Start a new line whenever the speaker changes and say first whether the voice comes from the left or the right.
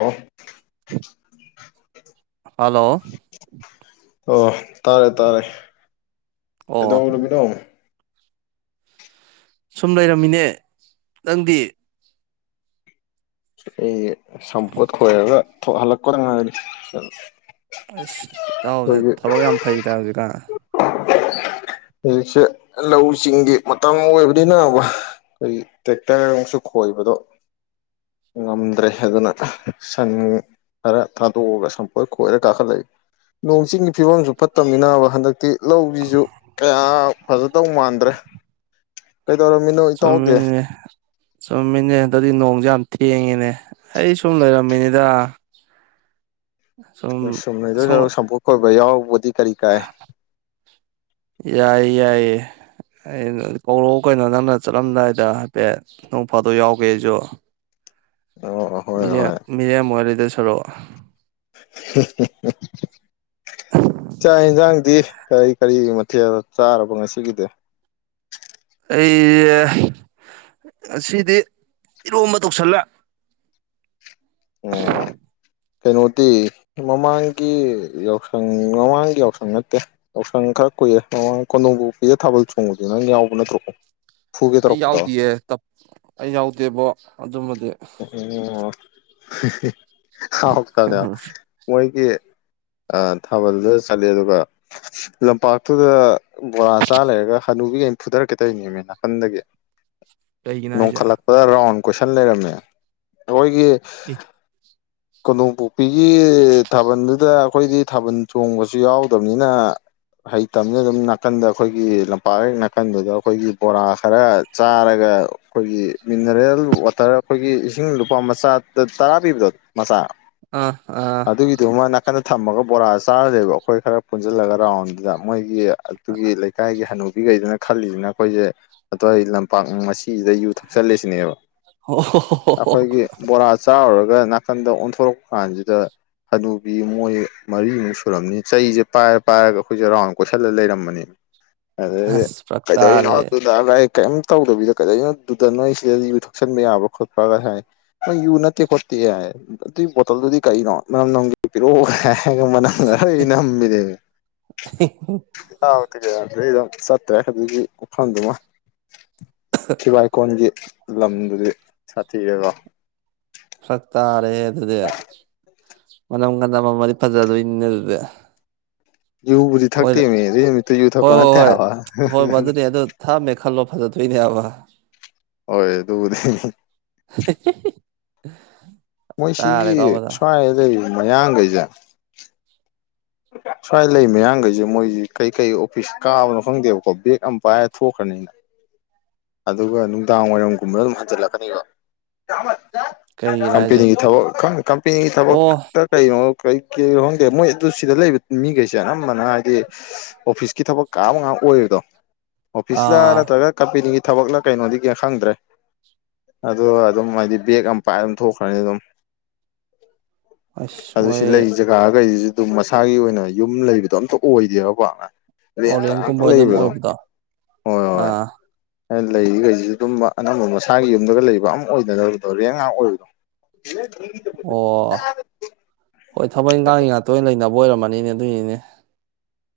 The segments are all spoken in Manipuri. left: ꯑꯣ
right: ꯍꯜꯂꯣ
left: ꯑꯣ ꯇꯥꯔꯦ ꯇꯥꯔꯦ ꯀꯇꯧ
right: ꯑꯣ
left: ꯑꯣꯏꯔꯨꯕꯤꯅꯣ
right: ꯁꯨꯝ ꯂꯩꯔꯝꯃꯤꯅꯦ ꯅꯪꯗꯤ
left: ꯑꯩ ꯁꯄꯣꯠ ꯈꯣꯏꯔꯒ ꯊꯕꯛ ꯍꯜꯂꯛꯇ ꯉꯥꯏꯔꯤ
right: ꯑꯁ ꯏꯇꯥꯎꯁꯦ
left: ꯑꯩꯈꯣꯏꯒꯤ
right: ꯊꯕꯛ ꯌꯥꯝ ꯐꯩ ꯇ ꯍꯧꯖꯤꯛꯀꯥꯟ
left: ꯍꯧꯁꯦ ꯂꯧ ꯆꯤꯡꯒꯤ ꯃꯇꯝ ꯑꯣꯏꯕꯅꯤ ꯅꯕ ꯑꯩꯏ ꯇꯦꯛꯇꯔ ꯑꯃꯨꯛꯁꯨ ꯈꯣꯏꯕꯗꯣ ꯉꯝꯗ꯭ꯔꯦ ꯑꯗꯨꯅ ꯁꯟ ꯈꯔ ꯊꯥꯗꯣꯛꯑꯒ ꯁꯝꯄꯣꯏ ꯈꯣꯏꯔ ꯀꯥꯈꯠꯂꯛꯏ ꯅꯣꯡ ꯆꯤꯡꯒꯤ ꯐꯤꯕꯝꯁꯨ ꯐꯠꯇꯕꯅꯤꯅꯕ ꯍꯟꯗꯛ ꯇꯤ ꯂꯧꯁꯤꯁꯨ ꯀꯌꯥ ꯐꯖꯗꯧ ꯃꯥꯟꯗ꯭ꯔꯦ ꯀꯩꯗꯧꯔꯝꯃꯤꯅꯣ ꯏꯇꯥꯎꯗꯤ
right: ꯆꯨꯝꯃꯤꯅꯦ ꯆꯨꯝꯃꯤꯅꯦ ꯑꯗꯨꯗꯤ ꯅꯣꯡꯁꯦ ꯌꯥꯝ ꯊꯦꯡꯉꯤꯅꯦ ꯑꯩ ꯁꯨꯝ ꯂꯩꯔꯝꯃꯤꯅꯤꯗ
left: ꯁꯨꯝ ꯅꯗ ꯁꯄꯨꯠ ꯈꯣꯏꯕ ꯌꯥꯎ ꯕꯗꯤ ꯀꯔꯤ ꯀꯥꯏ
right: ꯌꯥꯏ ꯑꯦ ꯑꯩꯅ ꯀꯧꯔꯛꯑꯣ ꯀꯩꯅꯣ ꯅꯪꯅ ꯆꯠꯂꯝꯗꯥꯏꯗ ꯍꯥꯏꯐꯦꯠ ꯅꯣꯡ ꯐꯥꯗꯣꯛ ꯌꯥꯎꯒꯦ ꯑꯩꯁꯨ
left: ꯑꯣ ꯍꯣꯏ ꯍꯣꯏ
right: ꯃꯤꯔꯦꯝ ꯑꯣꯏꯗꯣꯏ ꯁꯥꯔꯨꯛ
left: ꯆꯥꯛ ꯑꯦꯟ ꯁꯥꯡ ꯗꯤ ꯀꯔꯤ ꯀꯔꯤ ꯃꯊꯦꯜ ꯆꯥꯔꯕ ꯉꯁꯤꯒꯤꯗꯤ
right: ꯑꯩ ꯉꯁꯤꯗꯤ ꯏꯔꯣꯝꯕ ꯇꯧꯁꯤꯜꯂ
left: ꯑꯣ ꯀꯩꯅꯣꯗꯤ ꯃꯃꯥꯡꯒꯤ ꯌꯥꯎꯁꯪ ꯃꯃꯥꯡꯒꯤ ꯌꯥꯎꯁꯪ ꯅꯠꯇꯦ ꯌꯥꯎꯁꯪ ꯈꯔ ꯀꯨꯏꯦ ꯃꯃꯥꯡ ꯀꯣꯟꯗꯣꯡꯕꯕꯨ ꯄꯤꯔꯦ ꯊꯥꯕꯜ ꯆꯣꯡꯕꯁ ꯅꯪ ꯌꯥꯎꯕ ꯅꯠꯇ꯭ꯔꯣ ꯐꯨꯒꯦ
right: ꯑꯩ
left: ꯇꯧꯔꯛꯄꯗꯣ
right: ꯌꯥꯎꯗꯌꯦ ꯑꯩ ꯌꯥꯎꯗꯦꯕꯣ ꯑꯗꯨꯝꯕꯗꯤ
left: ꯍꯎꯇꯕꯅꯦ ꯃꯣꯏꯒꯤ ꯑ ꯊꯥꯕꯜꯗꯨꯗ ꯆꯠꯂꯦ ꯑꯗꯨꯒ ꯂꯝꯄꯥꯛꯇꯨꯗ ꯕꯣꯔꯥ ꯆꯥ ꯂꯩꯔꯒ ꯍ ꯑꯗꯨꯕꯤ ꯐꯨꯊꯔꯛꯀꯦ ꯇꯧꯅꯤꯅꯦꯅꯦ ꯅꯥꯀꯟꯗꯒꯤ
right: ꯀꯩꯒꯤꯅꯣ ꯍꯥꯏꯁꯦ
left: ꯅꯣꯡꯈꯠꯂꯛꯄꯗ ꯔꯥꯎꯟ ꯀꯣꯏꯁꯟ ꯂꯩꯔꯝꯃꯦ ꯃꯣꯏꯒꯤ ꯀꯣꯗꯣꯝꯄꯣꯛꯄꯤꯒꯤ ꯊꯥꯕꯜꯗꯨꯗ ꯑꯩꯈꯣꯏꯗꯤ ꯊꯥꯕꯟ ꯆꯣꯡꯕꯁꯨ ꯌꯥꯎꯗꯕꯅꯤꯅ ꯍꯩꯇꯝꯅ ꯑꯗꯨꯝ ꯅꯥꯀꯟꯗ ꯑꯩꯈꯣꯏꯒꯤ ꯂꯝꯄꯥꯛ ꯍꯦꯛ ꯅꯥꯀꯟꯗꯨꯗ ꯑꯩꯈꯣꯏꯒꯤ ꯕꯣꯔꯥ ꯈꯔ ꯆꯥꯔꯒ ꯑꯩꯈꯣꯏꯒꯤ ꯃꯤꯅꯔꯦꯜ ꯋꯥꯇꯔ ꯑꯩꯈꯣꯏꯒꯤ ꯏꯁꯤꯡ ꯂꯨꯄꯥ ꯃꯆꯥ ꯇꯔꯥ ꯄꯤꯕꯗꯣ ꯃꯆꯥ
right: ꯑ ꯑꯥ
left: ꯀꯟꯅ ꯊꯝꯃꯒ ꯕꯣꯔꯥ ꯆꯥꯔꯁꯦꯕ ꯑꯩꯈꯣꯏ ꯈꯔ ꯄꯨꯟꯁꯤꯜꯂꯒ ꯔꯥꯎꯟꯗꯨꯗ ꯃꯣꯏꯒꯤ ꯑꯗꯨꯒꯤ ꯂꯩꯀꯥꯏꯒꯤ ꯍꯅꯨ ꯈꯩꯗꯅ ꯈꯜꯂꯤꯁꯤꯅ ꯑꯩꯈꯣꯏꯁꯦ ꯑꯇꯧꯋꯥꯏ ꯂꯝꯄꯥꯛ ꯃꯁꯤꯁꯤꯗ ꯌꯨ ꯊꯛꯆꯜꯂꯁꯤꯅꯦꯕ
right: ꯑꯣ
left: ꯑꯩꯈꯣꯏꯒꯤ ꯕꯣꯔꯥ ꯆꯥꯔꯨꯔꯒ ꯅꯥꯀꯟꯗ ꯑꯣꯟꯊꯣꯔꯛꯄ ꯀꯥꯟꯁꯤꯗ ꯍꯅꯨꯕꯤ ꯃꯣꯏ ꯃꯔꯤꯃꯨꯛ ꯁꯨꯔꯝꯅꯤ ꯆꯩꯁꯦ ꯄꯥꯏꯔ ꯄꯥꯏꯔꯒ ꯑꯩꯈꯣꯏꯁꯦ ꯔꯥꯎꯟ ꯀꯣꯏꯁꯜꯂꯒ ꯂꯩꯔꯝꯕꯅꯦ ꯃꯤ ꯑꯗꯩꯗ
right: ꯑꯁ ꯐꯔꯛ
left: ꯀꯩ ꯇꯧꯔꯤꯅꯣ
right: ꯇꯥꯔꯦ
left: ꯑꯗꯨꯗ ꯅꯣ ꯀꯩꯝ ꯇꯧꯗꯕꯤꯗ ꯀꯗꯧꯅꯣꯗꯨꯗ ꯅꯣꯏ ꯁꯤꯗ ꯌꯨ ꯊꯛꯆꯟꯕ ꯌꯥꯕ ꯈꯣꯠꯄ ꯍꯣꯏ ꯐ ꯅꯣꯏ ꯌꯨ ꯅꯠꯇꯦ ꯈꯣꯠꯇꯦ ꯍꯥꯏ ꯑꯗꯨꯏ ꯕꯣꯇꯜꯗꯨꯗꯤ ꯀꯩꯅꯣ ꯃꯝ ꯅꯪꯒꯤ ꯄꯤꯔꯛꯑꯣ ꯁꯥꯒꯣꯝ ꯃꯅꯝꯒ ꯑꯔꯣꯏꯕ ꯅꯝꯕꯤꯅꯦꯃꯤ ꯩ ꯑꯗꯨꯝ ꯆꯠꯇ꯭ꯔꯦ ꯑꯗꯨꯖꯤꯒꯤ ꯎꯐꯝꯗꯨꯃ ꯊꯤꯕꯥꯏ ꯀꯣꯟꯒꯤ ꯂꯝꯗꯨꯗꯤ ꯁꯥꯊꯤꯔꯦꯀꯣ
right: ꯐꯔꯛ ꯇꯥꯔꯦꯍꯦ ꯑꯗꯨꯗꯤ ꯃꯅꯝꯒ ꯅꯝꯃꯗꯤ ꯐꯖꯗꯣꯏ ꯅꯤꯅꯦ ꯑꯗꯨꯗꯦ
left: ꯌꯨꯕꯨꯗꯤ ꯊꯛꯇꯦ ꯃꯤ ꯑꯗꯨ ꯅꯨꯃꯤꯠꯇ ꯌꯨ ꯊꯛꯄ
right: ꯍꯣꯏ ꯍꯣꯏ
left: ꯅꯠꯇꯦ
right: ꯍꯣꯏ
left: ꯍꯥꯏꯕ
right: ꯍꯣꯏ ꯃꯗꯨꯅꯦ ꯑꯗꯨ ꯊꯛꯑꯝꯃꯦ ꯈꯜꯂꯣ ꯐꯖꯗꯣꯏꯅꯦ ꯍꯥꯏꯕ
left: ꯍꯣꯏ ꯑꯗꯨꯕꯨꯗꯤ
right: ꯍꯥꯍꯥ ꯍꯤꯍꯤ
left: ꯃꯣꯏꯁꯤꯒꯤ ꯁ꯭ꯋꯥꯏꯗ ꯂꯩꯔꯤꯕ ꯃꯌꯥꯡꯒꯩꯖꯦ ꯁ꯭ꯋꯥꯏ ꯂꯩ ꯃꯌꯥꯡꯈꯩꯁꯦ ꯃꯣꯏꯁꯤ ꯀꯩꯀꯩ ꯑꯣꯐꯤꯁ ꯀꯥꯕꯅꯣ ꯈꯪꯗꯦꯕꯀꯣ ꯕꯦꯛ ꯑꯃ ꯄꯥꯏꯔ ꯊꯣꯛꯈ꯭ꯔ ꯑꯗꯨꯒ ꯅꯨꯡꯗꯥꯡ ꯋꯥꯏꯔꯝꯒꯨꯝꯕꯗ ꯑꯗꯨꯝ ꯍꯟꯖꯜꯂꯛꯀꯅꯤꯕ
right: ꯀꯩꯒꯤꯅꯣ ꯍꯥꯏꯁꯦ
left: ꯀꯝꯄꯦꯅꯤꯒꯤ ꯊꯕꯛ ꯈꯪ ꯀꯝꯄꯦꯅꯤꯒꯤ ꯊꯕꯛ
right: ꯑꯣ
left: ꯂ ꯀꯩꯅꯣ ꯀꯩ ꯀꯩꯅꯣ ꯈꯪꯗꯦ ꯃꯣꯏ ꯑꯗꯨ ꯁꯤꯗ ꯂꯩꯕ ꯃꯤꯈꯩꯁꯦ ꯑꯅꯝꯕꯅꯅ ꯍꯥꯏꯗꯤ ꯑꯣꯐꯤꯁꯀꯤ ꯊꯕꯛ ꯀꯥꯕ ꯉꯥꯛ ꯑꯣꯏꯔꯤꯗꯣ ꯑꯣꯐꯤꯁꯂ
right: ꯑꯥ
left: ꯅꯠꯇ꯭ꯔꯒ ꯀꯝꯄꯦꯅꯤꯒꯤ ꯊꯕꯛꯂ ꯀꯩꯅꯣꯗꯤ ꯈꯪꯗ꯭ꯔꯦ ꯑꯗꯣ ꯑꯗꯨꯝ ꯍꯥꯏꯗꯤ ꯕꯦꯒ ꯑꯃ ꯄꯥꯏꯔ ꯑꯗꯨꯝ ꯊꯣꯛꯈ꯭ꯔꯅꯤ ꯑꯗꯨꯝ
right: ꯑꯁ
left: ꯑꯗꯨ
right: ꯃꯣꯏ
left: ꯁꯤ ꯂꯩ ꯖꯒꯥꯒꯩꯁꯤꯁꯨ ꯑꯗꯨꯝ ꯃꯁꯥꯒꯤ ꯑꯣꯏꯅ ꯌꯨꯝ ꯂꯩꯕꯗꯣ ꯑꯝꯇ ꯑꯣꯏꯗꯦꯕ ꯄꯥꯛꯅ ꯔꯦꯟ [unintelligible] ꯉꯥꯛ
right: ꯑꯣꯔꯦꯟꯖꯀꯨꯝꯕ ꯑꯗꯨꯝ
left: ꯂꯩꯕꯗꯣ
right: ꯑꯣꯏꯕꯗꯣ
left: ꯍꯣꯏ ꯍꯣꯏ ꯍꯣꯏ
right: ꯑꯥ
left: ꯂꯩꯔꯤ ꯂꯩꯁꯤꯁꯨ ꯑꯗꯨꯝ ꯑꯅꯝꯕ ꯃꯁꯥꯒꯤ ꯌꯨꯝꯗꯒ ꯂꯩꯕ ꯑꯝ ꯑꯣꯏꯗꯅꯕꯗꯣ ꯔꯦꯟ ꯉꯥꯛ ꯑꯣꯏꯕꯗꯣ
right: ꯑꯣ ꯍꯣꯏ ꯊꯕꯛ ꯏꯪꯈꯥꯡꯒꯤ ꯉꯥꯛꯇ ꯑꯣꯏꯅ ꯂꯩꯅꯕ ꯑꯣꯏꯔꯝꯃꯅꯤꯅꯦ ꯑꯗꯨꯏꯅꯤꯅꯦ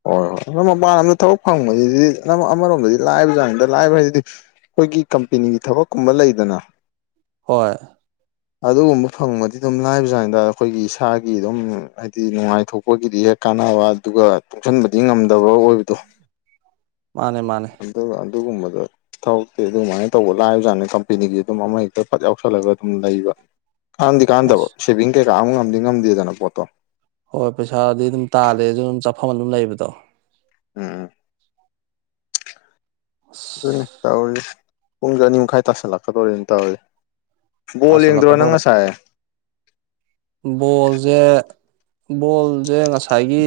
left: ꯍꯣꯏ ꯍꯣꯏ ꯃꯄꯥꯟ ꯂꯝꯗ ꯊꯕꯛ ꯐꯪꯕꯕꯁꯤꯗꯤ ꯅꯝ ꯑꯃꯔꯣꯝꯗꯗꯤ ꯂꯥꯏꯕ ꯖꯥꯠꯅꯤꯗ ꯂꯥꯏꯕ ꯍꯥꯏꯁꯤꯗꯤ ꯑꯩꯈꯣꯏꯒꯤ ꯀꯝꯄꯦꯅꯤꯒꯤ ꯊꯕꯛꯀꯨꯝꯕ ꯂꯩꯗꯅ
right: ꯍꯣꯏ
left: ꯑꯗꯨꯒꯨꯝꯕ ꯐꯪꯕꯗꯤ ꯑꯗꯨꯝ ꯂꯥꯏꯕꯖꯥꯠꯅꯤꯗ ꯑꯩꯈꯣꯏꯒꯤ ꯏꯁꯥꯒꯤ ꯑꯗꯨꯝ ꯍꯥꯏꯗꯤ ꯅꯨꯡꯉꯥꯏꯊꯣꯛꯄꯒꯤꯗꯤ ꯌꯥꯏ ꯀꯥꯟꯅꯕ ꯑꯗꯨꯒ ꯇꯨꯡꯁꯤꯟꯕꯗꯤ ꯉꯝꯗꯕ ꯑꯣꯏꯕꯗꯣ
right: ꯃꯥꯅꯦ ꯃꯥꯅꯦ
left: ꯑꯗꯨꯒ ꯑꯗꯨꯒꯨꯝꯕꯗꯣ ꯊꯕꯛꯇꯤ ꯑꯗꯨꯃꯥꯏꯅ ꯇꯧꯕ ꯂꯥꯕꯖꯥꯠꯅꯦ ꯀꯝꯄꯦꯅꯤꯒꯤ ꯑꯗꯨꯝ ꯑꯃ ꯍꯦꯛꯇ ꯐꯠ ꯌꯥꯎꯁꯜꯂꯒ ꯑꯗꯨꯝ ꯂꯩꯕ ꯀꯥꯟꯗꯤ ꯀꯥꯟꯅꯗꯕ
right: ꯑꯁ
left: ꯁꯦꯚꯤꯡ ꯀꯩꯀꯥ ꯑꯃ ꯉꯝꯗꯤ ꯉꯝꯗꯦꯗꯅ ꯄꯣꯠꯇꯣ
right: ꯍꯣꯏ ꯄꯩꯁꯥꯗꯤ ꯑꯗꯨꯝ ꯇꯥꯜꯂꯦ ꯑꯗꯨ ꯑꯗꯨꯝ ꯆꯥꯐꯝ ꯑꯗꯨꯝ ꯂꯩꯕꯗꯣ
left: ꯎꯝ
right: ꯑꯁ
left: ꯑꯗꯨꯅꯤ ꯇꯧꯔꯤꯁꯦ ꯄꯨꯡꯗꯤ ꯑꯅꯤ ꯃꯈꯥꯏ ꯇꯁꯤꯜꯂꯛꯀꯗꯧꯔꯦꯅꯦ ꯇꯧꯔꯤꯁꯦ
right: ꯇꯁꯜꯂꯛꯀꯗꯧꯔꯦ ꯕꯣꯜꯖꯦ ꯕꯣꯜꯖꯦ ꯉꯁꯥꯏꯒꯤ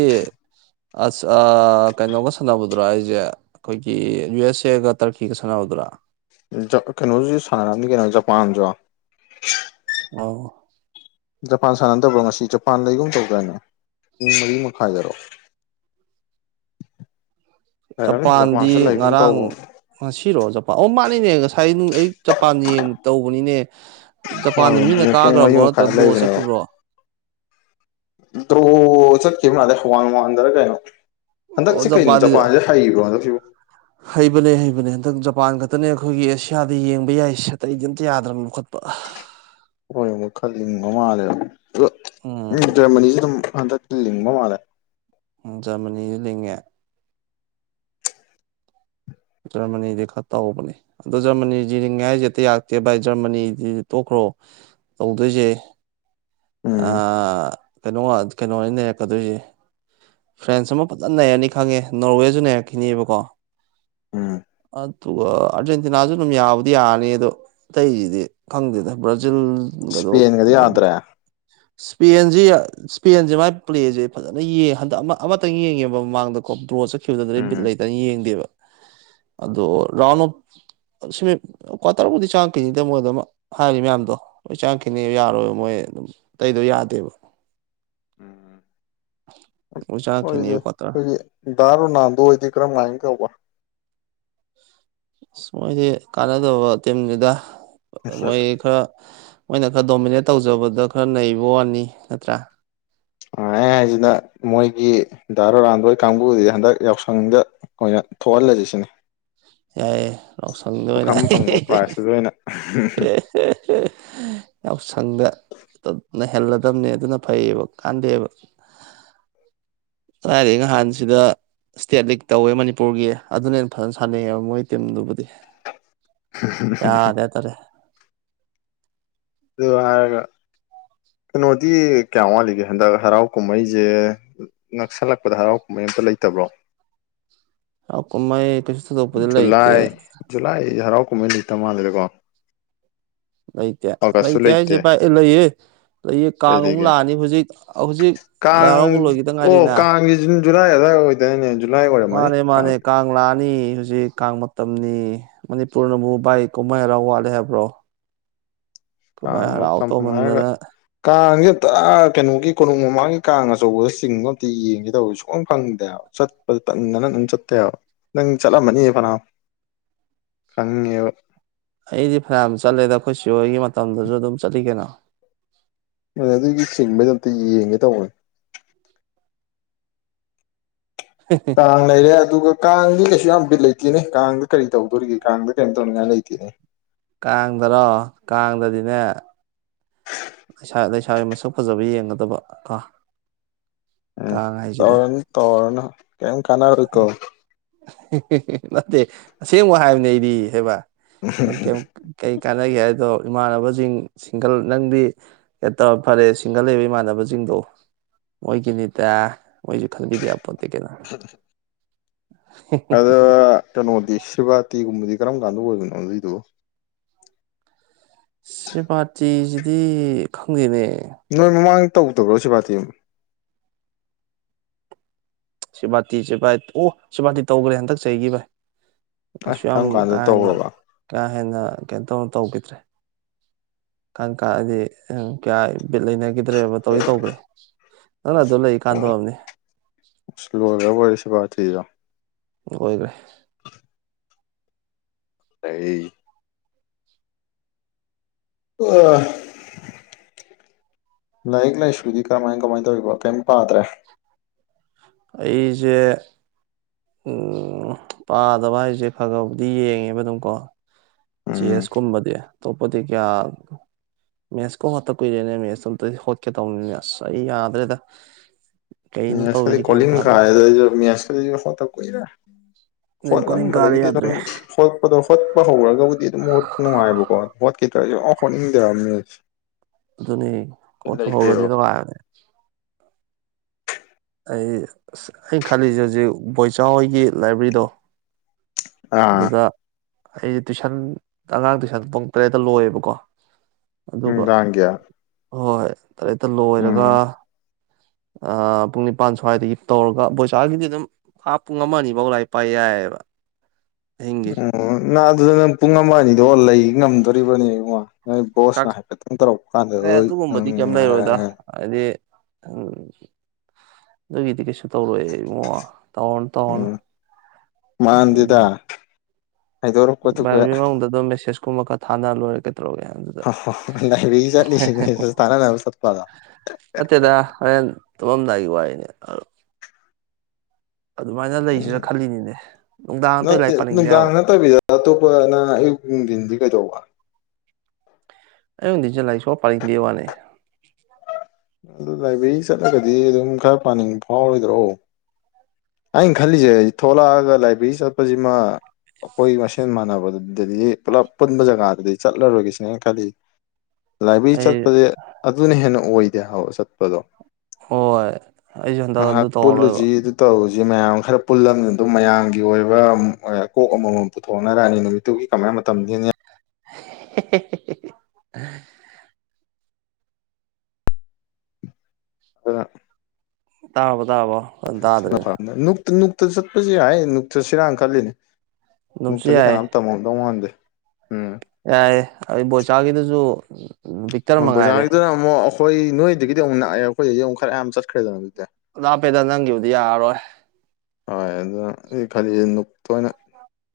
right: ꯑꯁ ꯑꯥ ꯀꯩꯅꯣꯒ ꯁꯥꯟꯅꯕꯗꯨꯔꯥ ꯍꯥꯏꯖꯦ ꯑꯩꯈꯣꯏꯒꯤ ꯌꯨ ꯑꯦꯁ ꯑꯦꯒ ꯇꯔꯀꯤꯒ ꯁꯥꯟꯅꯕꯗꯣ ꯕ꯭ꯔꯥ
left: ꯖꯥ ꯀꯩꯅꯣꯁꯤꯁꯨ ꯁꯥꯟꯅꯔꯝꯅꯤ ꯀꯩꯅꯣ ꯖꯄꯥꯟꯖꯨ
right: ꯑꯣ
left: ꯖꯄꯥꯟ ꯁꯥꯟꯅꯗꯕ꯭ꯔꯣ ꯉꯁꯤ ꯖꯄꯥꯟ ꯂꯩꯒꯨꯝ ꯇꯧꯗꯥꯏꯅꯦ ꯄꯨꯡ ꯃꯔꯤ ꯃꯈꯥꯏꯗꯔꯣ [inaudible] ꯂꯩꯔꯝꯅꯤ
right: ꯖꯄꯥꯟꯗꯤ
left: ꯖꯄꯥꯟꯁꯨ ꯂꯩꯒꯨꯝ
right: ꯉꯔꯥꯡ
left: ꯇꯧꯕ
right: ꯉꯁꯤꯔꯣ ꯖꯄꯥꯟ ꯑꯣ ꯃꯥꯅꯤꯅꯦ ꯉꯁꯥꯏ ꯑꯌꯨꯛ ꯖꯄꯥꯟ ꯌꯦꯡ ꯇꯧꯕꯅꯤꯅꯦ
left: ꯍꯣꯏ
right: ꯖꯄꯥꯟꯗꯣ ꯃꯤꯅ
left: ꯑꯗꯨꯅꯦ ꯄꯨꯡ ꯃꯔꯤ
right: ꯀꯥꯈ꯭ꯔꯕ꯭ꯔꯣ ꯅꯠꯇ꯭ꯔ
left: ꯃꯈꯥꯏ
right: ꯗ꯭ꯔꯣ
left: ꯂꯩꯕꯅꯦꯕ
right: ꯆꯠꯈꯤꯕ꯭ꯔꯣ
left: ꯗ꯭ꯔꯣ ꯆꯠꯈꯤꯕ ꯃꯥꯂꯦ ꯋꯥꯟ ꯋꯥꯟꯗꯔ ꯀꯩꯅꯣ
right: ꯑꯣ
left: ꯍꯟꯗꯛꯁꯤ ꯀꯩꯅꯣ
right: ꯖꯄꯥꯟꯗꯤ
left: ꯖꯄꯥꯟꯁꯦ ꯍꯩꯕ꯭ꯔꯣ ꯍꯟꯗꯛꯁꯤꯕꯨ
right: ꯍꯩꯕꯅꯦ ꯍꯩꯕꯅꯦ ꯍꯟꯗꯛ ꯖꯄꯥꯟ ꯈꯛꯇꯅꯦ ꯑꯩꯈꯣꯏꯒꯤ ꯑꯦꯁꯤꯌꯥꯗ ꯌꯦꯡꯕ ꯌꯥꯔꯤꯁꯦ ꯑꯇꯩꯗꯤ ꯑꯝꯇ ꯌꯥꯗ꯭ꯔꯕꯅꯤ ꯂꯧꯈꯠꯄ
left: ꯍꯣꯏ ꯑꯃꯨꯛ ꯈꯔꯂꯤꯡꯕ ꯃꯥꯜꯂꯦꯕ ꯑ ꯎ
right: ꯎꯝ
left: ꯖꯔꯃꯅꯤꯁꯤ ꯑꯗꯨꯝ ꯍꯟꯗꯛ ꯑꯗꯨ ꯂꯤꯡꯕ ꯃꯥꯜꯂꯦ
right: ꯎꯝ ꯖꯔꯃꯅꯤꯁꯨ ꯂꯤꯡꯉꯦ ꯖꯔꯃꯅꯤꯗꯤ ꯈꯔ ꯇꯧꯕꯅꯦ ꯑꯗꯣ ꯖꯔꯃꯅꯤ ꯅꯤꯡꯉꯦ ꯍꯥꯏꯔꯤꯁꯦ ꯍꯦꯛꯇ ꯌꯥꯔꯛꯇꯦ ꯚꯥꯏ ꯖꯔꯃꯅꯤꯗꯤ ꯇꯣꯛꯈ꯭ꯔꯣ ꯇꯧꯗꯣꯏꯁꯦ
left: ꯎꯝ
right: ꯑꯥ ꯀꯩꯅꯣ ꯉꯥ ꯀꯩꯅꯣꯅꯤ ꯅꯩꯔꯛꯀꯗꯣꯏꯁꯦ ꯐ꯭ꯔꯦꯟꯁ ꯑꯃ ꯐꯖꯅ ꯅꯩꯔꯅꯤ ꯈꯪꯉꯦ ꯅꯣꯔꯋꯦꯁꯨ ꯅꯩꯔꯛꯈꯤꯅꯤꯕꯀꯣ
left: ꯎꯝ
right: ꯑꯗꯨꯒ ꯑꯥꯔꯖꯦꯟꯇꯤꯅꯥꯁꯨ ꯑꯗꯨꯝ ꯌꯥꯕꯨꯗꯤ ꯌꯥꯔꯅꯤ ꯑꯗꯣ ꯑꯇꯩꯁꯤꯗꯤ ꯈꯪꯗꯦꯗ ꯖꯤꯜꯒꯗꯣ
left: ꯏꯁꯄꯦꯟꯒꯗꯤ
right: ꯑꯗꯩꯗꯤ
left: ꯌꯥꯗ꯭ꯔꯦ
right: ꯄꯦꯟꯖꯦ ꯁ꯭ꯄꯦꯟꯁꯤ ꯃꯥꯏ ꯄ꯭ꯂꯦꯁꯦ ꯐꯖꯅ ꯌꯦꯡ ꯍꯟ ꯑꯥ ꯑꯃ ꯑꯃꯇꯪ ꯌꯦꯡꯉꯦꯕ ꯃꯃꯥꯡꯗꯀꯣ ꯗ꯭ꯔꯣ ꯆꯠꯈꯤꯕꯗꯨꯗꯩ
left: ꯎꯝ
right: ꯕꯤꯠ ꯂꯩꯇꯗꯅ ꯌꯦꯡꯗꯦꯕ ꯑꯗꯣ ꯔꯥꯎꯟꯑꯣꯞ ꯁꯤꯃꯤ ꯀ꯭ꯋꯥꯇꯔꯕꯨꯗꯤ ꯆꯥꯉꯛꯈꯤꯅꯤꯗ ꯃꯣꯏ ꯗꯨꯝ ꯍꯥꯏꯔꯤ ꯃꯌꯥꯝꯗꯣ ꯂꯣꯏ ꯆꯥꯉꯛꯈꯤꯅꯤ ꯌꯥꯔꯣꯏꯕ ꯃꯣꯏ ꯑꯦ ꯗꯨꯝ ꯇꯩꯗꯣ ꯌꯥꯗꯦꯕ
left: ꯎꯝ
right: ꯂꯣꯏ
left: ꯑꯣꯏꯗꯤ
right: ꯆꯪꯉꯛꯈꯤꯅꯤ ꯀ꯭ꯋꯥꯇꯔ
left: ꯑꯩꯈꯣꯏꯒꯤ ꯗꯥ ꯔꯣꯅꯥꯜꯗꯣ ꯍꯣꯏꯗꯤ ꯀꯔꯝꯍꯥꯏꯅ ꯇꯧꯕ
right: ꯑꯁ ꯃꯣꯏꯗꯤ ꯀꯥꯟꯅꯗꯕ ꯇꯤꯝꯅꯤꯗ ꯃꯣꯏ ꯈꯔ ꯃꯣꯏꯅ ꯈꯔ ꯗꯣꯃꯤꯅꯦꯠ ꯇꯧꯖꯕꯗ ꯈꯔ ꯅꯩꯕ ꯋꯥꯅꯤ ꯅꯠꯇ꯭ꯔꯥ
left: ꯥꯑꯥ ꯑꯩ ꯍꯥꯏꯁꯤꯅ ꯃꯣꯏꯒꯤ ꯗꯥ ꯔꯣꯅꯥꯜꯗꯣꯍꯣꯏ ꯀꯥꯡꯕꯨꯗꯨꯗꯤ ꯍꯟꯗꯛ ꯌꯥꯎꯁꯪꯗ ꯑꯣꯏꯅ ꯊꯣꯛꯍꯜꯂꯁꯤ ꯁꯤꯅꯦ
right: ꯌꯥꯌꯦ ꯌꯥꯎꯁꯪꯗ ꯑꯣꯏꯅ ꯑꯍꯦ ꯍꯦ
left: ꯐꯪꯕ
right: ꯍꯦ
left: ꯄ꯭ꯔꯥꯏꯖꯇꯨꯗ ꯑꯣꯏꯅ
right: ꯍꯦ ꯍꯦ ꯍꯦ ꯍꯦ ꯌꯥꯎꯁꯪꯗ ꯅꯩꯍꯦꯜꯂꯗꯕꯅꯦ ꯑꯗꯨꯅ ꯐꯩꯌꯦꯕ ꯀꯥꯟꯗꯦꯕ ꯀꯗꯥꯏꯗꯩ ꯅꯍꯥꯟ ꯁꯤꯗ ꯏꯁꯇꯦꯠ ꯂꯤꯛ ꯇꯧꯋꯦ ꯃꯅꯤꯄꯨꯔꯒꯤ ꯑꯗꯨꯅ ꯍꯦꯟꯅ ꯐꯖꯅ ꯁꯥꯟꯅꯩꯌꯦꯕ ꯃꯣꯏ ꯇꯤꯝꯗꯨꯕꯨꯗꯤ
left: ꯍꯨ ꯍꯨ ꯍꯨ ꯍꯨꯝ
right: ꯌꯥꯗꯦ ꯍꯥꯏꯇꯥꯔꯦ
left: ꯑꯗꯨ ꯍꯥꯏꯔꯒ ꯀꯩꯅꯣꯗꯤ ꯀꯌꯥꯝ ꯋꯥꯠꯂꯤꯒꯦ ꯍꯟꯗꯛ ꯍꯔꯥꯎ ꯀꯨꯝꯍꯩꯖꯦ ꯅꯛꯁꯜꯂꯛꯄꯗ ꯍꯔꯥꯎ ꯀꯨꯝꯍꯩ ꯑꯝꯇ ꯂꯩꯇꯕ꯭ꯔꯣ
right: ꯔꯥꯎ ꯀꯨꯝꯃꯩ
left: ꯖꯨꯂꯥꯏ ꯖꯨꯂꯥꯏꯗꯗꯤ ꯍꯔꯥꯎ ꯀꯨꯝꯍꯩ ꯂꯩꯇ ꯃꯥꯜꯂꯤꯗꯀꯣ
right: ꯂꯩꯇꯦ ꯂꯩꯇꯦ ꯍꯥꯏꯖꯦ ꯕꯥꯏ ꯂꯩꯍꯦ ꯂꯩꯌꯦ
left: ꯀꯩ
right: ꯀꯥꯡ ꯑꯃꯨꯛ
left: ꯂꯩꯒꯦ
right: ꯂꯥꯛꯑꯅꯤ ꯍꯧꯖꯤꯛ ꯍꯧꯖꯤꯛ ꯂꯥꯏ
left: ꯀꯥꯡ
right: ꯍꯔꯥꯎꯕ ꯂꯣꯏꯈꯤꯗ
left: ꯑꯣ
right: ꯉꯥꯏꯔꯤꯅ
left: ꯀꯥꯡꯒꯤ ꯖꯨꯂꯥꯏ ꯑꯗꯋꯥꯏ ꯑꯣꯏꯗꯣꯏꯅꯦ ꯖꯨꯂꯥꯏ ꯑꯣꯏꯔꯝꯃꯅꯤ ꯀꯥꯡ
right: ꯅꯤ ꯍꯧꯖꯤꯛ ꯀꯥꯡ ꯃꯇꯝꯅꯤ ꯃꯅꯤꯄꯨꯔꯅꯕꯨ ꯕꯥꯏ ꯀꯨꯝꯍꯩ ꯍꯥꯏꯔꯥꯎ ꯋꯥꯠꯂꯦ ꯍꯥꯏꯕ꯭ꯔꯣ
left: ꯀꯥꯡ
right: ꯀꯨꯝꯍꯩ ꯍꯔꯥꯎ
left: ꯃꯇꯝ ꯍꯥꯏꯒ
right: ꯇꯧꯃꯟꯗꯅ
left: ꯀꯥꯡꯁꯦ ꯇꯑꯥ ꯀꯩꯅꯣꯒꯤ ꯀꯣꯅꯨꯡ ꯃꯃꯥꯡꯒꯤ ꯀꯥꯡ ꯑꯆꯧꯕꯗ ꯆꯤꯡꯕ ꯑꯝꯇ ꯌꯦꯡꯒꯦ ꯇꯧꯕꯁꯦ ꯁꯨꯛꯐꯪ ꯐꯪꯗꯦ ꯍꯥꯏꯕ ꯆꯠꯄ ꯇꯟꯗꯅ ꯑꯗꯨꯝ ꯆꯠꯇꯦꯕ ꯅꯪ ꯆꯠꯂꯝꯃꯅꯤ ꯐꯅꯥꯝ ꯈꯪꯉꯦꯕ
right: ꯑꯩꯗꯤ ꯐꯅꯌꯥꯝ ꯆꯠꯂꯦꯗ ꯑꯩꯈꯣꯏ ꯆꯦꯍꯣꯏꯒꯤ ꯃꯇꯝꯗꯁꯨ ꯑꯗꯨꯝ ꯆꯠꯂꯤ ꯀꯩꯅꯣ
left: ꯑꯗꯨ ꯑꯗꯨꯒꯤ ꯆꯤꯡꯕꯩꯗ ꯑꯝꯇ ꯌꯦꯡꯉꯦ ꯇꯧꯕꯅꯦ ꯀꯥꯡ ꯂꯩꯔꯦ ꯑꯗꯨꯒ ꯀꯥꯡꯗꯤ ꯀꯩꯁꯨ ꯌꯥꯝ ꯕꯤꯠ ꯂꯩꯇꯦꯅꯦ ꯀꯥꯡꯗ ꯀꯔꯤ ꯇꯧꯗꯣꯔꯤꯒꯦ ꯀꯥꯡꯗ ꯀꯔꯤꯝ ꯇꯧꯅꯤꯡꯉꯥꯏ ꯂꯩꯇꯦꯅꯦ
right: ꯀꯥꯡꯗꯔꯣ ꯀꯥꯡꯗꯗꯤꯅꯦ ꯂꯩꯁꯥ ꯂꯩꯁꯥꯕꯤ ꯃꯁꯛ ꯐꯖꯕ ꯌꯦꯡꯒꯗꯕ ꯀꯣ
left: ꯎꯝ
right: ꯀꯥꯡ ꯍꯥꯏꯁꯤꯗꯤ
left: ꯇꯧꯔꯅꯤ ꯇꯧꯔꯣꯅꯣ ꯀꯦꯝ ꯀꯥꯟꯅꯔꯣꯏꯀꯣ
right: ꯍꯦ ꯍꯦ ꯍꯦ ꯅꯠꯇꯦ ꯑꯁꯦꯡꯕ ꯍꯥꯏꯕꯅꯤ ꯑꯩꯗꯤ ꯍꯥꯏꯕ ꯅꯪ ꯀꯦꯝ ꯀꯩ ꯀꯥꯅ ꯈꯥꯟꯅꯒꯦ ꯍꯥꯏꯗꯣ ꯏꯃꯥꯟꯅꯕꯁꯤꯡ ꯁꯤꯡꯒꯜ ꯅꯪꯗꯤ ꯇꯧꯔ ꯐꯔꯦ ꯁꯤꯡꯒꯜ ꯂꯩꯕ ꯏꯃꯥꯟꯅꯕꯁꯤꯡꯗꯣ
left: [inaudible]
right: ꯃꯣꯏꯒꯤꯅꯤꯗ ꯃꯣꯏꯁꯨ ꯈꯟꯕꯤꯗ ꯌꯥꯄꯣꯠꯇꯦ ꯀꯩꯅꯣ
left: ꯑꯗ ꯀꯩꯅꯣꯗꯤ ꯁ꯭ꯔꯤꯕꯥꯇꯤꯒꯨꯝꯕꯗꯤ ꯀꯔꯝ ꯀꯥꯟꯗ ꯑꯣꯏꯕꯅꯣ ꯑꯗꯨꯏꯗꯣ
right: ꯁ꯭ꯔꯤꯕꯥꯇꯤꯁꯥꯖꯤꯗꯤ ꯈꯪꯗꯦꯅꯦ
left: ꯅꯣꯏ ꯃꯃꯥꯡꯗ ꯇꯧꯗꯕ꯭ꯔꯣ ꯁꯤꯕꯥꯇꯤ
right: ꯁꯤꯚꯥꯇꯤ ꯁꯤ ꯚꯥꯏ ꯑꯣ ꯁꯤꯚꯥꯇꯤ ꯇꯧꯈ꯭ꯔꯦ ꯍꯟꯗꯛ ꯆꯩꯒꯤ ꯚꯥꯏ
left: ꯑꯦ
right: ꯀꯩꯁꯨ ꯌꯥꯝ
left: ꯀꯔꯝ
right: ꯀꯥ
left: ꯀꯥꯟꯗ
right: ꯍꯦꯟꯅ
left: ꯇꯧꯔꯕ
right: ꯀꯥ ꯍꯦꯟꯅ ꯀꯩꯅꯣ ꯇꯧ ꯇꯧꯈꯤꯗ꯭ꯔꯦ ꯀꯥꯟ ꯀꯥ ꯑꯗꯤ ꯀꯌꯥ ꯕꯤꯠ ꯂꯩꯅꯈꯤꯗ꯭ꯔꯦꯕ ꯇꯧꯗꯤ ꯇꯧꯒ꯭ꯔꯦ ꯅꯪ ꯑꯗꯨꯗ ꯂꯩꯀꯥꯟꯗ ꯑꯣꯏꯔꯝꯅꯤ
left: ꯂꯣꯏꯒ꯭ꯔꯕꯣꯏꯔꯦ ꯁꯤꯕꯇꯤꯗꯣ
right: ꯂꯣꯏꯒ꯭ꯔꯦ
left: ꯑꯩ ꯑꯥ ꯂꯥꯏꯔꯤꯛ ꯂꯥꯏꯁꯨꯗꯤ ꯀꯔꯃꯥꯏ ꯀꯃꯥꯏꯅ ꯇꯧꯔꯤꯕꯣ ꯀꯩꯝ ꯄꯥꯗ꯭ꯔꯦ
right: ꯑꯩꯖꯦ ꯎꯝ ꯄꯥꯗꯕ ꯍꯥꯏꯁꯦ ꯐꯒꯕꯨꯗꯤ ꯌꯦꯡꯉꯦꯕ ꯑꯗꯨꯝꯀꯣ ꯖꯤ
left: ꯎꯝ
right: ꯑꯦꯁ ꯀꯨꯨꯝꯕꯗꯤ ꯑꯇꯣꯞꯄꯗꯤ ꯀꯌꯥ ꯃꯦꯠꯁꯀꯥ ꯍꯦꯠꯇ ꯀꯨꯏꯔꯦꯅꯦ ꯃꯦꯁꯇꯣ ꯑꯝꯇꯗꯤ ꯍꯣꯠꯀꯦ ꯇꯧꯕꯅꯤꯅꯦ ꯑꯁ ꯑꯩ ꯌꯥꯗ꯭ꯔꯦꯗ ꯀꯩꯅꯣ
left: ꯃꯦꯁꯀꯗꯤ
right: ꯇꯧꯔꯤꯁꯦ ꯒ꯭ꯌꯥꯟ
left: ꯀꯣꯂꯤꯡ
right: ꯇꯥꯗ꯭ꯔꯦ
left: ꯀꯥꯔꯦꯗ ꯑꯩꯖꯨ ꯃꯦꯁꯀꯁꯤ ꯍꯣꯠꯇ ꯀꯨꯏꯔꯦ
right: ꯑꯗꯩ ꯀꯣꯂꯤꯡ ꯀꯥꯔꯦ
left: ꯍꯣꯠꯂꯝꯕꯗꯒꯤꯗꯤ
right: ꯌꯥꯗ꯭ꯔꯦ
left: ꯑꯗꯨꯝ ꯍꯣꯠꯄꯗꯣ ꯍꯣꯠꯄ ꯍꯧꯔꯒꯕꯨꯗꯤ ꯑꯗꯨꯝ ꯅꯨꯡꯉꯥꯏꯕꯀꯣ ꯍꯣꯠꯈꯤꯗ꯭ꯔꯁꯨ ꯑꯞ ꯍꯣꯠꯅꯤꯡꯗꯦꯕ ꯃꯦꯁ ꯁꯦ
right: ꯑꯗꯨꯅꯤ ꯀꯣꯍꯣꯠꯇ ꯍꯣꯒꯛꯙꯕꯗꯤ ꯅꯨꯡꯉꯥꯏꯕꯅꯤ ꯑꯩ ꯑꯁ ꯑꯩ ꯈꯜꯂꯤꯁꯦ ꯍꯧꯖꯤꯛ ꯕꯣꯏꯆꯥꯎ ꯍꯣꯏꯒꯤ ꯂꯥꯏꯕ꯭ꯔꯦꯔꯤꯗꯣ
left: ꯑꯥ
right: ꯑꯗꯨꯗ ꯑꯩꯁꯦ ꯇꯨꯏꯁꯟ ꯑꯉꯥꯡ ꯇꯨꯏꯁꯟ ꯄꯨꯡ ꯇꯔꯦꯠꯇ ꯂꯣꯏꯌꯦꯕꯀꯣ ꯑꯗꯨꯒ
left: ꯅꯨꯡꯗꯥꯡꯒꯤ
right: ꯍꯣꯏ ꯇꯔꯦꯠꯇ ꯂꯣꯏꯔꯒ
left: ꯎꯝ [inaudible]
right: ꯑꯥ ꯄꯨꯡ ꯅꯤꯄꯥꯟ ꯁ꯭ꯋꯥꯏꯗꯒꯤ ꯇꯧꯔꯒ ꯕꯣꯏꯆꯥꯒꯤꯗꯤ ꯑꯗꯨꯝ ꯍꯥꯞ ꯄꯨꯡ ꯑꯃ ꯑꯅꯤꯕꯧ ꯂꯥꯏ ꯄꯥꯏ ꯌꯥꯏꯌꯦꯕ
left: ꯑꯣ ꯅ ꯑꯗꯨꯗ ꯅꯪ ꯄꯨꯡ ꯑꯃ ꯑꯅꯤꯗꯣ ꯂꯩ ꯉꯝꯗꯣꯔꯤꯕꯅꯦ ꯏꯉꯣ ꯅꯣꯏ
right: ꯆꯥꯛ
left: ꯕꯣꯁꯅ ꯍꯥꯏꯐꯦꯠꯇꯪ ꯇꯧꯔꯛꯄ ꯀꯥꯟꯗꯥꯟꯗ
right: ꯑꯦ
left: ꯋꯣꯏ
right: ꯑꯗꯨꯒꯨꯝꯕꯗꯤ ꯀꯩꯝ
left: ꯅꯪꯅ
right: ꯂꯩꯔꯣꯏꯗ
left: ꯍꯥꯏ
right: ꯍꯥꯏꯗꯤ ꯎꯝ ꯑꯗꯨꯒꯤꯗꯤ ꯀꯩꯁꯨ ꯇꯧꯔꯣꯌꯦ ꯏꯉꯣ ꯇꯧꯔꯅꯨ ꯇꯧꯔꯅꯨ
left: ꯎꯝ
right: ꯑꯗꯨꯝ
left: ꯃꯥꯟꯗꯦꯗ ꯍꯥꯏꯗꯣꯔꯛꯄꯗꯨꯒ
right: ꯚꯥꯏꯚ꯭ꯔꯤ ꯃꯅꯨꯡꯗ ꯑꯗꯨꯝ ꯃꯦꯁꯦꯁ ꯀꯨꯝꯕ ꯈꯔ ꯊꯥꯅ ꯂꯣꯏꯔꯦ ꯀꯩꯗꯧꯔꯒꯦ ꯑꯗꯨꯗ
left: ꯍꯥ ꯍꯥ ꯍꯥ ꯂꯥꯏꯕ꯭ꯔꯤ ꯆꯠꯂꯤꯁꯤꯗꯤ ꯃꯦꯁ ꯊꯥꯅꯅꯕ ꯆꯠꯄꯔ
right: ꯅꯇꯦꯗ ꯍꯣꯔꯦꯟ ꯇꯨꯝꯃꯝꯗꯥꯏꯒꯤ ꯋꯥꯔꯤꯅꯦ ꯑꯗꯨꯃꯥꯏꯅ ꯂꯩꯁꯤꯔꯥ ꯈꯜꯂꯤꯅꯤꯅꯦ ꯅꯨꯡꯗꯥꯡ ꯑꯇꯩ
left: ꯅꯠꯇꯦ
right: ꯂꯥꯏꯔꯤꯛ
left: ꯅꯨꯡꯗꯥꯡ
right: ꯄꯥꯅꯤꯡꯗꯦꯕ
left: ꯅꯇꯕꯤꯗ ꯑꯇꯣꯞꯄ ꯅꯪ ꯑꯌꯨꯛ ꯅꯨꯡꯗꯤꯟꯗꯤ ꯀꯩꯗꯧꯕ
right: ꯑꯌꯨꯛ ꯅꯨꯗꯤꯖꯦ ꯂꯥꯢꯔꯤꯛ ꯁꯨꯛꯄꯥ ꯄꯥꯅꯤꯡꯗꯦ ꯋꯥꯅꯦ
left: ꯑꯗꯨ ꯂꯥꯏꯕ꯭ꯔꯦꯔꯤ ꯆꯠꯂꯒꯗꯤ ꯑꯗꯨꯝ ꯈꯔ ꯄꯥꯅꯤꯡꯕ ꯐꯥꯎꯔꯣꯏꯗ꯭ꯔꯣ ꯑꯩꯅ ꯈꯜꯂꯤꯁꯦ ꯊꯣꯛꯂꯛꯑꯒ ꯂꯥꯏꯕ꯭ꯔꯦꯔꯤ ꯆꯠꯄꯁꯤꯃ ꯑꯈꯣꯏ ꯃꯁꯦꯟ ꯃꯥꯟꯅꯕꯗꯨꯗꯗꯤ ꯄꯨꯂꯞ ꯄꯨꯟꯕ ꯖꯒꯥꯗꯨꯗꯤ ꯆꯠꯂꯔꯣꯏꯒꯦꯁꯤꯅꯦ ꯑꯩ ꯈꯜꯂꯤꯖꯦ ꯂꯥꯏꯕ꯭ꯔꯦꯔꯤ
right: ꯑꯩ
left: ꯆꯠꯄꯖꯦ ꯑꯗꯨꯅ ꯍꯦꯟꯅ ꯑꯣꯏꯗꯦ ꯍꯥꯕ ꯆꯠꯄꯗꯣ
right: ꯍꯣꯏ ꯑꯩꯁꯨ ꯍꯟꯗꯛ ꯑꯗꯨ ꯇꯧꯔꯔꯣꯏꯕ
left: ꯇꯧꯋꯤꯖꯦ ꯃꯌꯥꯝ ꯈꯔ ꯄꯨꯜꯂꯝꯅꯤꯅ ꯑꯗꯨꯝ ꯃꯌꯥꯝꯒꯤ ꯑꯣꯏꯕ ꯀꯣꯛ ꯑꯃꯃꯝ ꯄꯨꯊꯣꯛꯅꯔꯛꯑꯅꯤ ꯅꯨꯃꯤꯠꯇꯨꯒꯤ ꯀꯃꯥꯏ ꯃꯇꯝ ꯂꯦꯟꯅꯤ
right: ꯍꯦ ꯍꯦ ꯍꯦ ꯍꯦ ꯍꯥ
left: ꯗꯨꯅ
right: ꯇꯥꯔꯕꯣ ꯇꯥꯔꯕꯣ ꯐꯖꯅ ꯇꯥꯗ꯭ꯔꯦ
left: [unintelligible] ꯅꯨꯛꯇ ꯅꯨꯛꯇ ꯆꯠꯄꯁꯨ ꯌꯥꯏ ꯅꯨꯡꯛꯇ ꯆꯁꯤꯔꯥꯅ ꯈꯜꯂꯤꯅꯦ
right: ꯑꯗꯨꯝꯁꯨ
left: ꯅꯨꯛꯇꯗꯤ
right: ꯌꯥꯏꯌꯦ
left: ꯀꯅꯥꯝ ꯇꯝꯃꯝꯗꯧ ꯃꯥꯟꯗꯦ ꯎꯝ
right: ꯌꯥꯏꯌꯦ ꯑꯥ ꯕꯣꯏꯆꯥꯥꯒꯤꯗꯨꯁꯨ
left: ꯍꯣꯏ ꯕꯣꯏꯆꯥꯒꯤꯗꯅ ꯑꯃꯨꯛ ꯑꯈꯣꯏ ꯅꯣꯏꯗꯒꯤꯗꯤ ꯑꯃꯨꯛ ꯅꯛꯑꯦ ꯑꯩꯈꯣꯏꯗꯩꯗꯤ ꯑꯃꯨꯛ ꯈꯔ ꯌꯥꯝ ꯆꯠꯈ꯭ꯔꯦꯗꯅ ꯗꯨꯗꯤ
right: ꯂꯥꯞꯄꯦꯗ ꯅꯪꯒꯤꯕꯨꯗꯤ ꯌꯥꯔꯔꯣꯏ
left: ꯍꯣꯏ ꯑꯗꯨꯅ ꯑꯩꯅ ꯈꯂꯤꯁꯦ ꯅꯨꯛꯇ ꯑꯣꯏꯅ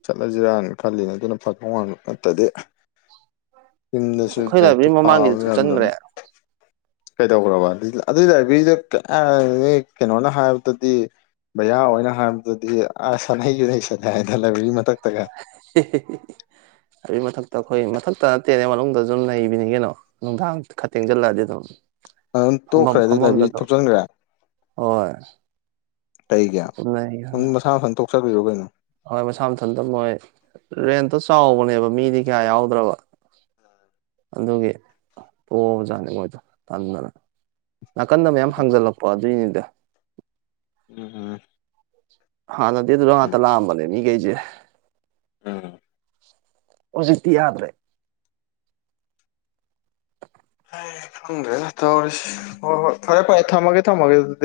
left: ꯆꯠꯂꯁꯤꯔꯅ ꯈꯜꯂꯤ ꯑꯗꯨꯅ ꯐꯗꯧ ꯃꯥꯟꯕ ꯅꯠꯇꯗꯤ ꯌꯨꯝꯗꯁꯨ
right: ꯑꯩꯈꯣꯏ
left: ꯂꯥꯏꯔꯤꯛꯇꯣ
right: ꯂꯥꯏꯕ꯭ꯔꯦꯔꯤ ꯃꯃꯥꯡꯒꯤꯗꯤ
left: ꯄꯥꯕꯗꯣ
right: ꯊꯨꯞꯆꯟꯈ꯭ꯔꯦ
left: ꯉꯝꯗꯝꯅꯤꯅ ꯀꯩꯗꯧꯒ꯭ꯔꯕ ꯑꯗꯨꯏ ꯂꯥꯏꯕ꯭ꯔꯦꯔꯤꯗꯣ ꯀ ꯑꯥ ꯅꯣꯏ ꯀꯩꯅꯣꯅ ꯍꯥꯏꯕꯗꯗꯤ ꯃꯌꯥ ꯑꯣꯏꯅ ꯍꯥꯏꯕꯗꯗꯤ ꯑꯥ ꯁꯥꯟꯅꯩ ꯌꯨꯅꯩ ꯁꯟꯂꯦ ꯍꯥꯏꯗ ꯂꯕ꯭ꯔꯦꯔꯤ ꯃꯊꯛ
right: ꯍꯦ ꯍꯦ ꯍꯦ ꯍꯦ ꯂꯥꯏꯕ꯭ꯔꯦꯔꯤ ꯃꯊꯛ ꯑꯩꯈꯣꯏ ꯃꯊꯛꯇ ꯅꯠꯇꯦꯅꯦ ꯃꯅꯨꯡꯗꯁꯨ ꯑꯗꯨꯝ ꯅꯩꯕꯤꯅꯤ ꯀꯩꯅꯣ ꯅꯨꯡꯗꯥꯡ ꯈꯔ ꯇꯦꯡꯁꯤꯜꯂꯛꯑꯗꯤ ꯑꯗꯨꯝ
left: ꯑꯗꯨꯝ
right: ꯐꯝꯐꯝ
left: ꯇꯣꯛꯈ꯭ꯔꯦ ꯑꯗꯨꯗꯤ
right: ꯐꯝꯐꯝꯗ
left: ꯂꯥꯢꯕ꯭ꯔꯦꯔꯤ
right: ꯑꯗꯨꯝ
left: ꯊꯨꯞꯆꯟꯒ꯭ꯔꯦ
right: ꯍꯣꯏ
left: ꯀꯩꯒꯤ ꯑꯗꯨꯝ ꯃꯁꯥ ꯃꯊꯟ ꯇꯣꯛꯆꯈ꯭ꯔꯤꯔꯣ ꯀꯩꯅꯣ
right: ꯍꯣꯏ ꯃꯁꯥ ꯃꯊꯟꯇ ꯃꯣꯏ ꯔꯦꯟꯇꯣ ꯆꯥꯎꯕꯅꯦꯕ ꯃꯤꯗꯤ ꯀꯌꯥ ꯌꯥꯎꯗ꯭ꯔꯕ ꯑꯗꯨꯒꯤ ꯇꯣꯛꯑꯕꯖꯥꯠꯅꯦ ꯃꯣꯏꯗꯣ ꯇꯟꯗꯅ ꯅꯥꯀꯟꯗ ꯃꯌꯥꯝ ꯍꯥꯡꯖꯜꯂꯛꯄ ꯑꯗꯨꯏꯅꯤꯗ
left: ꯎꯝ ꯎꯝ
right: ꯍꯥꯟꯅꯗꯤ ꯑꯗꯨꯗ ꯉꯥꯛꯇ ꯂꯥꯛꯑꯝꯕꯅꯦ ꯃꯤꯒꯩꯖꯦ
left: ꯎꯝ
right: ꯎꯖꯤꯛꯇꯤ ꯌꯥꯗ꯭ꯔꯦ
left: ꯈꯪꯗ꯭ꯔꯦ ꯇꯧꯔꯤꯁꯤ ꯍꯣꯏ ꯍꯣꯏ ꯐꯔꯦ ꯐꯔꯦ ꯊꯝꯃꯒꯦ ꯊꯝꯃꯒꯦ ꯑꯗꯨꯗꯤ